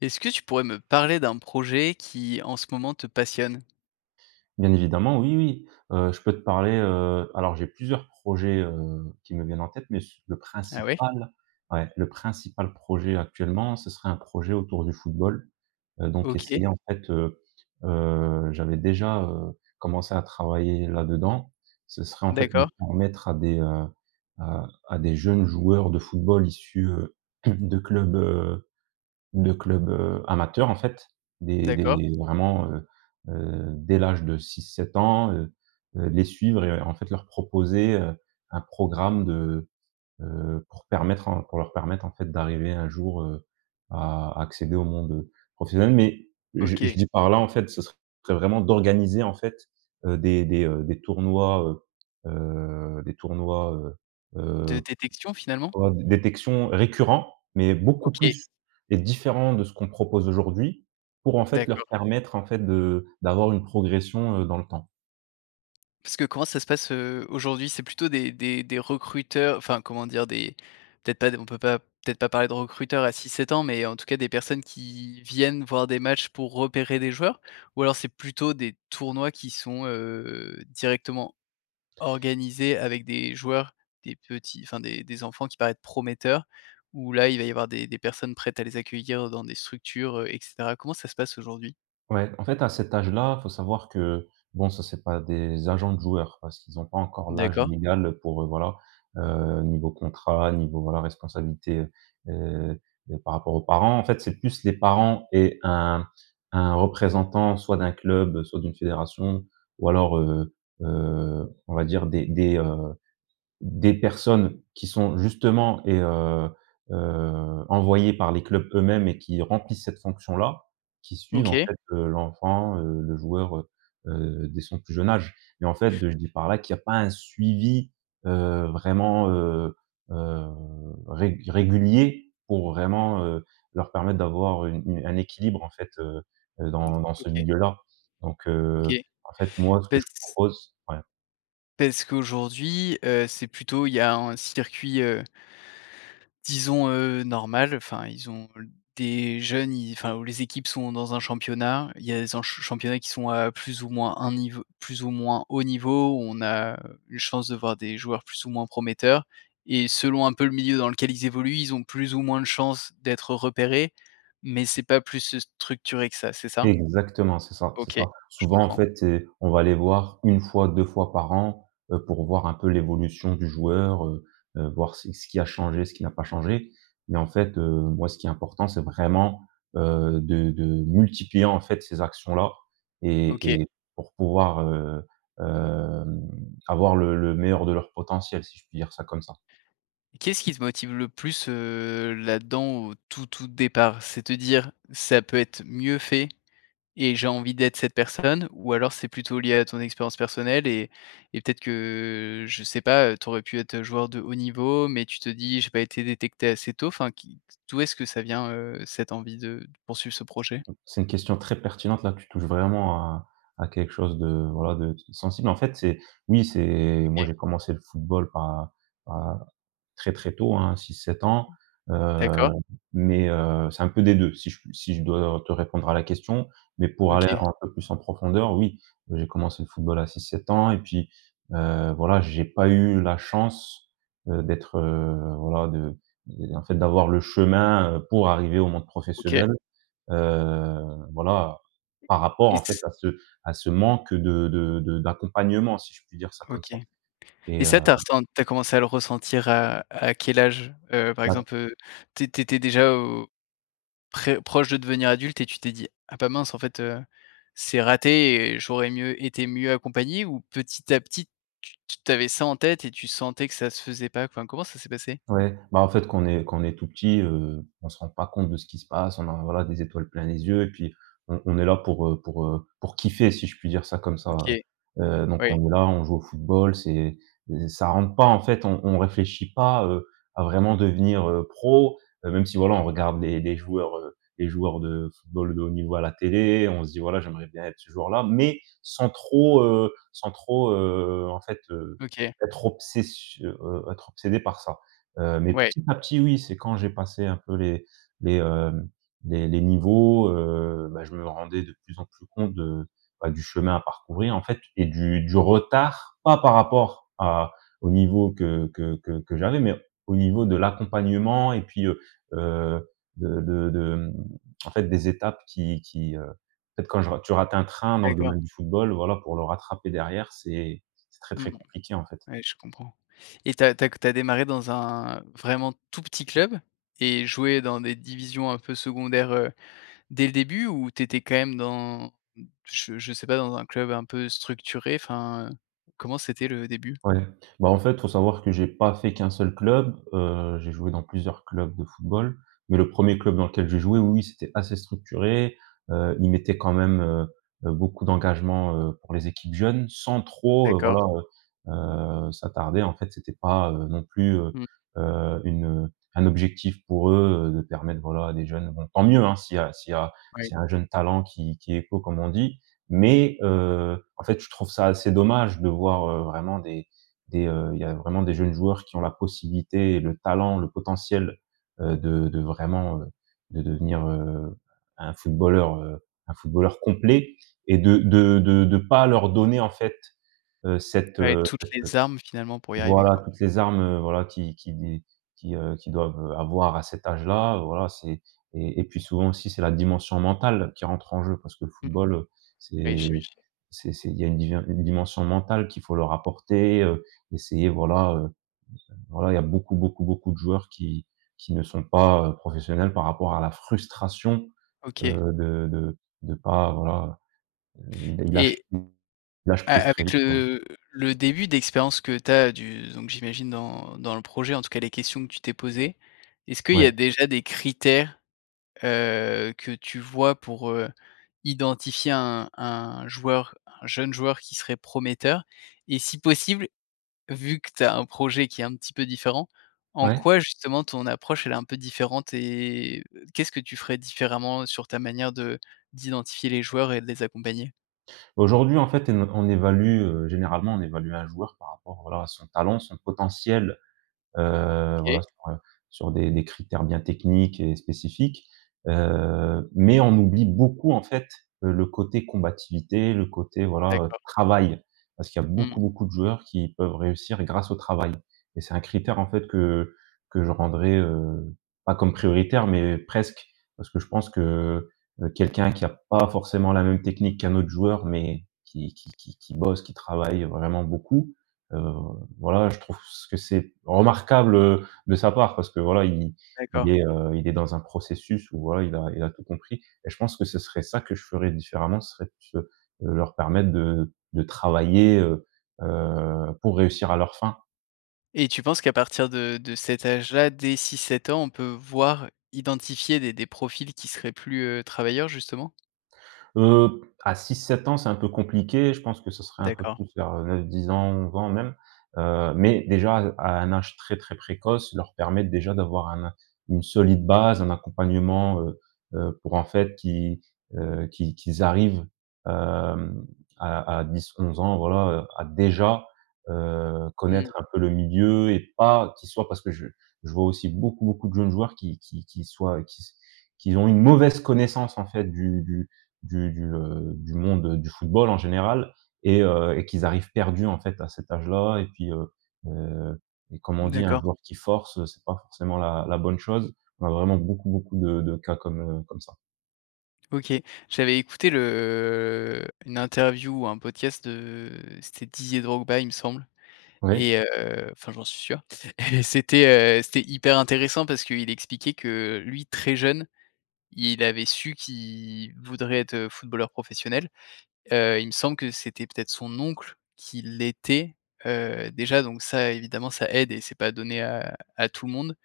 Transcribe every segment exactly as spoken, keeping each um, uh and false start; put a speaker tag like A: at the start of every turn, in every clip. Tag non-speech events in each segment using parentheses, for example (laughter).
A: Est-ce que tu pourrais me parler d'un projet qui, en ce moment, te passionne?
B: Bien évidemment oui, oui. Heu, je peux te parler, heu alors j'ai plusieurs projets, heu, qui me viennent en tête, mais s le
A: Ah ouais?
B: principal, ouais, le principal projet actuellement, ce serait un projet autour du football. Heu, donc
A: OK.
B: essayer en fait, heu, heu j'avais déjà, heu, commencé à travailler là-dedans. Ce serait, en fait, de
A: D'accord.
B: permettre à des, heu, à à des jeunes joueurs de football issus heu, de clubs, heu, de clubs, heu, amateurs, en fait, dès dès
A: D'accord.
B: vraiment, heu, heu, dès l'âge de six-sept ans, heu, heu, les suivre et en fait, leur proposer, heu, un programme de, heu pour permettre un pour leur permettre en fait, d'arriver un jour, heu, à à accéder au monde, heu, professionnel. Mais, je je
A: OK.
B: dis par là, en fait, ce serait vraiment d'organiser en fait, heu, des des, heu, des tournois, heu, heu, des tournois, heu,
A: De
B: heu,
A: détection finalement?
B: on va di détection récurrents, mais beaucoup
A: OK.
B: plus et différents de ce qu'on propose aujourd'hui, pour, en fait, leur
A: D’accord.
B: permettre, en fait, de d'avoir une progression, heu, dans le temps.
A: Parce que comment ça se passe, heu, aujourd'hui? C'est plutôt des des des recruteurs, enfin, comment dire? Des, peut-être pas des, on peut pas, peut-être pas parler de recruteurs à six- sept ans, mais en tout cas des personnes qui viennent voir des matchs pour repérer des joueurs? Ou alors c'est plutôt des tournois qui sont, heu, directement organisés avec des joueurs, des petits, enfin des des enfants qui paraissent prometteurs, où, là il va y avoir des des personnes prêtes à les accueillir dans des structures, heu et cetera. Comment ça se passe aujourd'hui?
B: Ouais. En fait à cet âge-là, il faut savoir que, bon, ça c'est pas des agents de joueurs parce qu'ils ont pas encore l'âge
A: D'accord.
B: légal pour, heu, voilà, heu, niveau contrat, niveau, voilà responsabilité, heu et par rapport aux parents, en fait, c'est plus les parents et un un représentant, soit d'un club, soit d'une fédération ou alors, heu, heu, on va dire des des, heu, des personnes qui sont justement et heu, heu, envoyées par les clubs eux-mêmes et qui remplissent cette fonction-là, qui suivent en
A: OK.
B: fait, heu, l'enfant, heu, le joueur, heu, heu, dès son plus jeune âge. Et en fait, je dis par là qu'il y a pas un suivi, heu, vraiment, heu, heu régu régulier pour vraiment, heu, leur permettre d'avoir une une un équilibre en fait, heu, heu,
A: Mmh.
B: dans dans ce
A: OK.
B: milieu là donc,
A: OK.
B: heu, en fait moi, ce que je
A: Parce
B: propose ouais.
A: parce qu'aujourd'hui, heu, c'est plutôt il y a un circuit, heu disons, heu, normal enfin ils ont des jeunes, ils, enfin les équipes sont dans un championnat, il y a des en ch championnats qui sont, heu, plus ou moins un niveau, plus ou moins haut niveau, où on a une chance de voir des joueurs plus ou moins prometteurs. Et selon un peu le milieu dans lequel ils évoluent, ils ont plus ou moins de chances d'être repérés, mais c'est pas plus structuré que ça, c'est ça?
B: Exactement, c'est ça, c'est
A: OK.
B: ça.
A: Je
B: Souvent, en
A: comprends.
B: fait, et on va les voir une fois deux fois par an, heu, pour voir un peu l'évolution du joueur, heu. Heu, voir c ce qui a changé, ce qui a pas changé. Mais en fait, heu, moi ce qui est important c'est vraiment, heu, de de multiplier en fait ces actions-là
A: OK.
B: et et pour pouvoir, heu, hem, avoir le le meilleur de leur potentiel, si je puis dire ça comme ça.
A: Qu'est-ce qui te motive le plus, heu, là-dedans au tout, tout départ? C'est te dire: «Ça peut être mieux fait et j'ai envie d'être cette personne?» ou alors c'est plutôt lié à ton expérience personnelle et et peut-être que, je sais pas, tu aurais pu être joueur de haut niveau, mais tu te dis: «J'ai pas été détecté assez tôt?» enfin qui, d'où est-ce que ça vient, heu, cette envie de d poursuivre ce projet?
B: C'est une question très pertinente. Là, tu touches vraiment à à quelque chose de, voilà de sensible. En fait, c'est, oui, c'est moi
A: OK.
B: j'ai commencé le football à à très très tôt, hein, six, sept ans, heu,
A: D'accord.
B: mais, heu, c'est un peu des deux. Si j si je dois te répondre à la question, mais pour aller
A: OK.
B: un peu plus en profondeur, oui j'ai commencé le football à six, sept ans et puis, heu, voilà j'ai pas eu la chance, heu, d'être, heu, voilà de, en en fait d'avoir le chemin, heu, pour arriver au monde
A: OK.
B: professionnel, heu, voilà, par rapport,
A: Et
B: en fait,
A: s
B: à ce à ce manque de de de d'accompagnement si je puis dire ça comme
A: OK.
B: ça. Et
A: Et
B: heu
A: ça tu as ressen tu as commencé à le ressentir, heu, à quel âge? Heu, par
B: Bah
A: exemple, heu, tu é tu étais déjà au, très proche de devenir adulte et tu t'es dit: «Ah bah, mince en fait, heu, c'est raté et j'aurais mieux été mieux accompagné», ou petit à petit tu t t'avais ça en tête et tu sentais que ça se faisait pas? Enfin, comment ça s'est passé?
B: Ouais. Bah en fait quand on est quand on est tout petit, heu, on se rend pas compte de ce qui se passe, on a, voilà, des étoiles plein les yeux et puis on on est là pour, heu, pour, heu, pour kiffer si je puis dire ça comme ça,
A: OK.
B: heu, heu, donc
A: Ouais.
B: on est là on joue au football c'est, e ça rentre pas en fait, on on réfléchit pas à, heu, à vraiment devenir, heu, pro, heu, même si voilà on regarde des des joueurs des joueurs de football de haut niveau à la télé, on se dit, voilà: «J'aimerais bien être ce joueur là», mais sans trop, heu sans trop, heu, en fait, heu,
A: OK.
B: être obsession heu, être obsédé par ça. Heu, mais
A: Ouais.
B: petit à petit oui, c'est quand j'ai passé un peu les les, hem, les les niveaux, heu, bah je me rendais de plus en plus compte de, bah, du chemin à parcourir en fait et du du retard, pas par rapport à, au niveau que que que que j'avais mais au niveau de l'accompagnement et puis, heu, heu, de de de, hem, en fait des étapes qui qui, heu, peut-être quand je rate, tu rate un train dans le
A: D'accord.
B: domaine du football, voilà, pour le rattraper derrière c'est c'est très très
A: Mmh.
B: compliqué en fait.
A: Ouais, je comprends. Et tu as tu as tu as démarré dans un vraiment tout petit club et joué dans des divisions un peu secondaires, heu, dès le début? Ou tu étais quand même dans, je je sais pas dans un club un peu structuré? Enfin, comment c'était le début?
B: Ouais, bah en fait il faut savoir que j'ai pas fait qu'un seul club, heu, j'ai joué dans plusieurs clubs de football, mais le premier club dans lequel j'ai joué, oui, oui c'était assez structuré, heu, ils mettaient quand même, heu, heu, beaucoup d'engagement, heu, pour les équipes jeunes sans trop, heu,
A: D'accord.
B: voilà, heu, heu, s'attarder. En fait c'était pas, heu, non plus, heu,
A: Mmh.
B: heu, une, un objectif pour eux, heu, de permettre voilà des jeunes bon tant mieux, hein, s'il y a s'il y a
A: Ouais.
B: s'il y a un jeune talent qui qui éclot comme on dit mais, heu, en fait je trouve ça assez dommage de voir, heu, vraiment des des, heu, il y a vraiment des jeunes joueurs qui ont la possibilité et le talent, le potentiel, heu, de de vraiment, heu, de devenir, heu, un footballeur, heu, un footballeur complet et de de de de pas leur donner en fait, heu, cette,
A: Ouais.
B: heu
A: Toutes
B: cette,
A: les
B: heu
A: armes finalement pour y arriver
B: voilà
A: quoi.
B: toutes les armes voilà qui qui d qui, heu, qu'ils doivent, heu, avoir à cet âge là, voilà c'est et et puis souvent aussi c'est la dimension mentale qui rentre en jeu. Parce que le
A: Mmh.
B: football,
A: Ouais
B: c'est
A: j'imagine.
B: c'est c'est, il y a une di une dimension mentale qu'il faut leur apporter, heu, essayer voilà heu, voilà il y a beaucoup beaucoup beaucoup de joueurs qui qui ne sont pas, heu, professionnels, par rapport à la frustration,
A: OK.
B: heu, de de de de pas, voilà heu, ils ils lâchent
A: Et
B: pr ils lâchent
A: a
B: prise très
A: avec
B: vite quoi.
A: le, le début d'expérience que tu as du, donc j'imagine dans dans le projet, en tout cas les questions que tu t'es posées, est-ce qu'il y
B: Ouais.
A: a déjà des critères, heu, que tu vois pour, heu, identifier un un joueur, un jeune joueur qui serait prometteur? Et si possible vu que tu as un projet qui est un petit peu différent, en
B: Ouais.
A: quoi justement ton approche elle est un peu différente? Et, qu'est-ce que tu ferais différemment, sur ta manière de d'identifier les joueurs et de les accompagner?
B: Aujourd'hui, en fait, en on évalue, heu, généralement, on évalue un joueur par rapport, voilà, à son talent, son potentiel, heu, voilà
A: OK.
B: sur, heu, sur des des critères bien techniques et spécifiques. Heu, mais on oublie beaucoup en fait, heu, le côté combativité, le côté, voilà, heu,
A: D'accord.
B: travail. Parce qu'il y a
A: Mmh.
B: beaucoup, beaucoup de joueurs qui peuvent réussir grâce au travail. Et c'est un critère en fait que que je rendrai, heu, pas comme prioritaire, mais presque. Parce que je pense que, heu, quelqu'un qui a pas forcément la même technique qu'un autre joueur, mais qui qui qui qui bosse, qui travaille vraiment beaucoup. Heu, voilà, je trouve ç que c'est remarquable, heu, de sa part parce que voilà, i il
A: D'accord.
B: est, heu, il est dans un processus où, voilà, il a il a tout compris. Et je pense que ce serait ça que je ferai différemment, ça serait plus, heu, leur permettre de de travailler, heu, heu, pour réussir à leur fin.
A: Et tu penses qu'à partir de de cet âge-là, dès six- sept ans, on peut voir, identifier des des profils qui seraient plus, heu, travailleurs justement?
B: Heu, à six- sept ans c'est un peu compliqué, je pense que ce serait un peu
A: D'accord.
B: plus vers neuf- dix ans ou onze ans même, heu, mais déjà, heu, à un âge très très précoce, leur permettre déjà d'avoir un une solide base, un accompagnement, heu, heu, pour en fait qu'ils, heu, qu'ils qu'ils arrivent, hem, à à dix- onze ans voilà à déjà, heu,
A: Mmh.
B: connaître un peu le milieu et pas qu'ils soient, parce que je vois aussi beaucoup beaucoup de jeunes joueurs qui qui qui soient, qui qui ont une mauvaise connaissance en fait du du du du, heu, du monde, heu, du football en général et heu, et qu'ils arrivent perdus en fait à cet âge là et puis, heu, heu, et comme on dit un
A: D'accord.
B: joueur qui force c'est pas forcément la la bonne chose. On a vraiment beaucoup beaucoup de de cas comme, heu, comme ça.
A: OK. J'avais écouté le, heu une interview ou un podcast de c'était Didier Drogba, il me semble. Et
B: Ouais.
A: heu, enfin j'en suis sûr. (chuckles) Et c'était, heu, c'était hyper intéressant parce qu'il expliquait que, lui très jeune, il avait su qu'il voudrait être, heu, footballeur professionnel. Heu, il me semble que c'était peut-être son oncle qui l'était, heu, déjà donc ça évidemment ça aide et c’est pas donné à à tout le monde.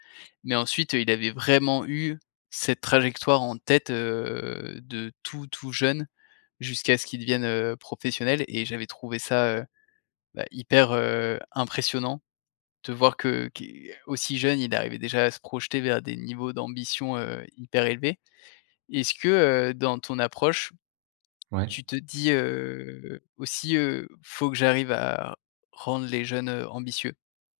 A: Mais ensuite, heu, il avait vraiment eu cette trajectoire en tête, heu, de tout, tout jeune jusqu'à ce qu'il devienne, heu, professionnel. Et j'avais trouvé ça, heu, bah, hyper, heu, impressionnant de voir que qui aussi jeune il arrivait déjà à se projeter vers des niveaux d'ambition, heu, hyper élevés. Est-ce que, heu, dans ton approche,
B: Ouais.
A: tu te dis, heu, aussi, heu, «Faut que j'arrive à rendre les jeunes, heu, ambitieux»?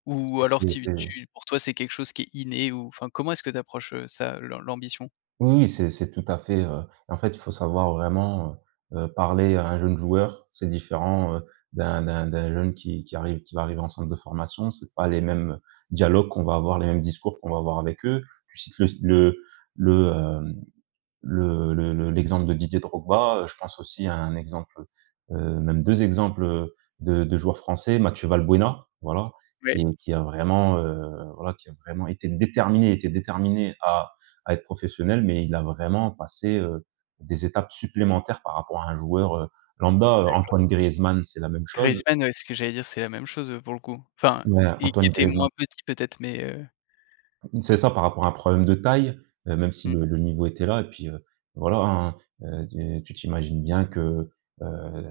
A: Ou
B: Et
A: alors
B: c'est
A: tu
B: c'est
A: tu pour toi c'est quelque chose qui est inné ou enfin comment est-ce que tu approches ça, l'am l'ambition?
B: Oui, oui, c'est c’est tout à fait, heu et en fait il faut savoir vraiment, heu, heu, parler à un jeune joueur. C'est différent, heu, d’un d’un d'un jeune qui qui arrive qui va arriver en centre de formation. C’est pas les mêmes dialogues qu'on va avoir, les mêmes discours qu'on va
A: (unintelligible)
B: avoir avec eux. Tu cites le s le le hem, le le le l'exemple de Didier Drogba, heu, je pense aussi à un exemple, heu, heu, même deux exemples, heu, de de joueurs français Mathieu Valbuena, voilà. Qui
A: Ouais.
B: qui a vraiment, heu, voilà qui a vraiment été déterminé. Il était déterminé à à être professionnel. Mais il a vraiment passé, heu, des étapes supplémentaires par rapport à un joueur, heu, lambda. Heu,
A: D'accord.
B: Antoine Griezmann, c'est la même chose.
A: Griezmann. Ouais, c'est ce que j'allais dire, c'est la même chose, heu, pour le coup. Enfin,
B: Ouais,
A: il il
B: Antoine
A: était
B: Griezmann.
A: moins petit peut-être? Mais, heu.
B: Mmh, c'est ça. Par rapport à un problème de taille. Et même si
A: Mmh.
B: le le niveau était là et puis, heu, voilà, hein. Tu tu t'imagines bien que, heu,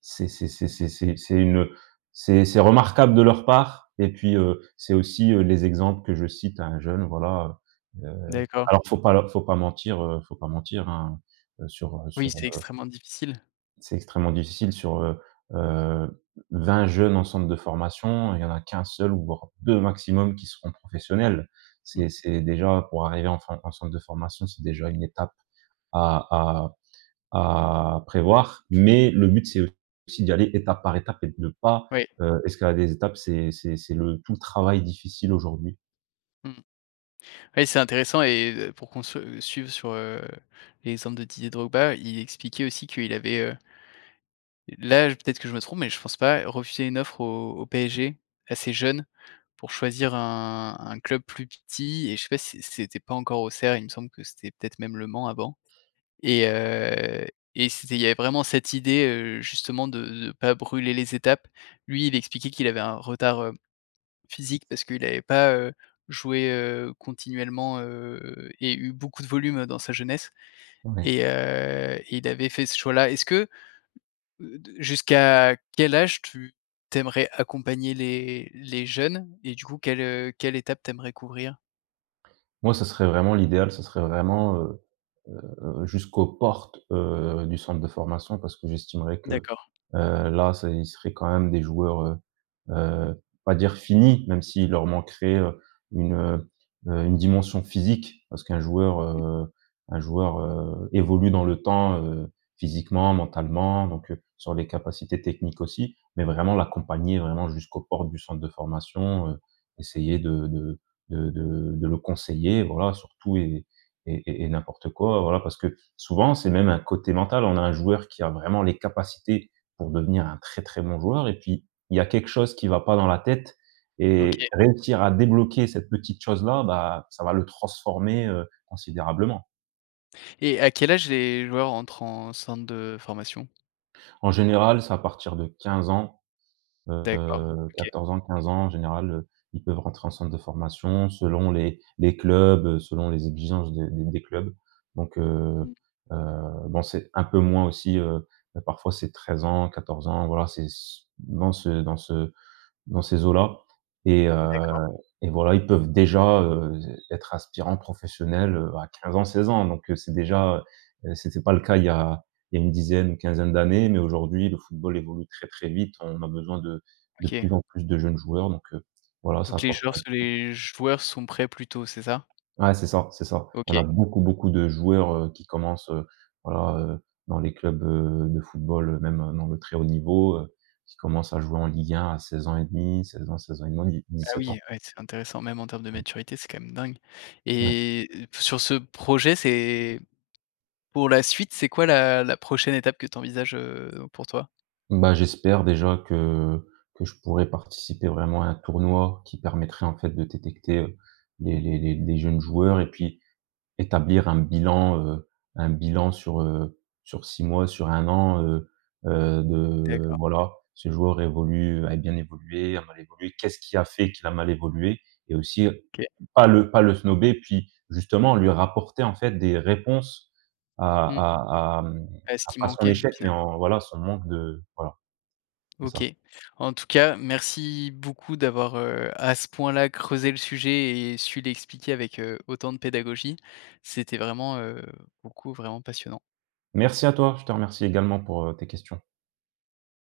B: c'est c’est c’est c’est c’est c’est une c’est c’est remarquable de leur part. Et puis, heu, c'est aussi, heu, les exemples que je cite à un jeune, voilà. Heu,
A: D’accord.
B: alors faut pas leur faut pas mentir, heu, faut pas mentir, hein, sur, heu
A: Oui,
B: sur,
A: c'est
B: heu
A: extrêmement difficile.
B: C'est extrêmement difficile sur, heu, heu, vingt jeunes en centre de formation. Il y en a qu'un seul ou voire deux maximum qui seront professionnels.
A: Mmh.
B: C'est c’est déjà, pour arriver en form en centre de formation c'est déjà une étape à à à prévoir. Mais le but c'est aussi d'y aller étape par étape et de pas,
A: Oui.
B: heu, escalader les étapes. C’est c'est c'est le tout le travail difficile aujourd'hui.
A: Mmh. Oui, c'est intéressant et pour qu'on se suive sur, heu, les centres de Didier Drogba. Il expliquait aussi qu'il avait, heu là, peut-être que je me trompe mais je pense pas refusé une offre au au PSG. Assez jeune, pour choisir un un club plus petit. Et je sais pas si c c’était pas encore Auxerre il me semble que c'était, peut-être, même le Mans avant. Et heu, et c'était il y avait vraiment cette idée, heu, justement de de pas brûler les étapes. Lui il expliquait qu'il avait un retard, heu, physique parce qu'il avait pas, heu, joué, heu, continuellement, heu, et eu beaucoup de volume, dans sa jeunesse.
B: Ouais.
A: Et heu, il avait fait ce choix-là. Est-ce que heu de jusqu'à quel âge tu tu aimerais accompagner les les jeunes? Et du coup quelle, heu, quelle étape tu aimerais couvrir?
B: Moi ce serait vraiment l'idéal, ce serait vraiment, heu, heu, jusqu'aux portes, heu, du centre de formation. Parce que j'estimerais que,
A: D'accord.
B: heu, là ç'est ils seraient quand même des joueurs, heu, heu, pas dire finis. Même s'ils leur manqueraient une, heu, une dimension physique. Parce qu'un joueur,
A: (unintelligible)
B: heu, un joueur, heu, évolue dans le temps, heu, physiquement, mentalement, donc, heu, sur les capacités techniques aussi. Mais vraiment l'accompagner, vraiment, jusqu'aux portes du centre de formation, heu. Essayer de de de de de le conseiller. Voilà sur tout et et et n'importe quoi, voilà. Parce que souvent, c'est même un côté mental. On a un joueur qui a vraiment les capacités pour devenir un très, très bon joueur. Et puis, il y a quelque chose qui va pas dans la tête
A: OK.
B: et réussir à débloquer cette petite chose là. Bah, ça va le transformer, heu, considérablement.
A: Et à quel âge les joueurs entrent en centre de formation?
B: En général, c'est à partir de quinze ans,
A: D'accord.
B: heu,
A: OK.
B: quatorze ans, quinze ans en général, heu. Ils peuvent rentrer en centre de formation selon les les clubs, heu, selon les exigences de des des clubs. Donc, heu,
A: Mmh.
B: heu, bon c'est un peu moins aussi, heu, ben, parfois c'est treize ans, quatorze ans voilà c'est c dans ce dans ce dans ces eaux-là. Et heu,
A: D’accord.
B: et voilà, ils peuvent déjà, heu, être aspirants professionnels, heu, à quinze ans, seize ans. Donc, heu, c'est déjà, heu c’était pas le cas il y a il y a une dizaine, une quinzaine d'années. Mais aujourd'hui le football évolue très, très vite. On a besoin de de plus
A: OK.
B: en plus de jeunes joueurs donc, heu, voilà ça
A: Donc, les
B: apporte
A: joueurs se
B: (unintelligible)
A: les joueurs sont prêts plutôt, c'est ça?
B: Ouais c'est ça, c'est ça. On a
A: OK.
B: beaucoup, beaucoup de joueurs, heu, qui commencent, heu, voilà, heu, dans les clubs, heu, de football, heu, même dans le très haut niveau, heu, qui commencent à jouer en ligue un à seize ans et demi seize ans, seize ans et demi,
A: Ah
B: dis-sept ans.
A: oui. Ouais, c'est intéressant. Même en terme de
B: Ouais.
A: maturité c'est quand même dingue.
B: Ouais.
A: Et sur ce projet c'est pour la suite, c'est quoi la la prochaine étape que tu envisages, heu, pour toi?
B: Bah, j'espère déjà que que je pourrais participer vraiment à un tournoi qui permettrait en fait de détecter, heu, les les les jeunes joueurs et puis établir un bilan, heu, un bilan sur, heu, sur six mois sur un an, heu, heu, de
A: D'accord.
B: voilà. Ce joueur évolue, a bien évolué, a mal évolué. Qu'est ce qui a fait qu'il a mal évolué? Et aussi
A: OK.
B: pas le pas le snober puis justement lui rapporter en fait des réponses à
A: Mmh.
B: à à, hem,
A: Ah, ce
B: à
A: qu'il
B: pas son
A: manquait
B: échec, mais
A: finalement.
B: en voilà, heu, son manque de voilà. C'est ça.
A: OK. En tout cas, merci beaucoup d'avoir, heu, à ce point-là creusé le sujet et su l'expliquer avec, heu, autant de pédagogie. C'était vraiment, heu, pour le coup vraiment passionnant.
B: Merci à toi, je te remercie également pour, heu, tes questions.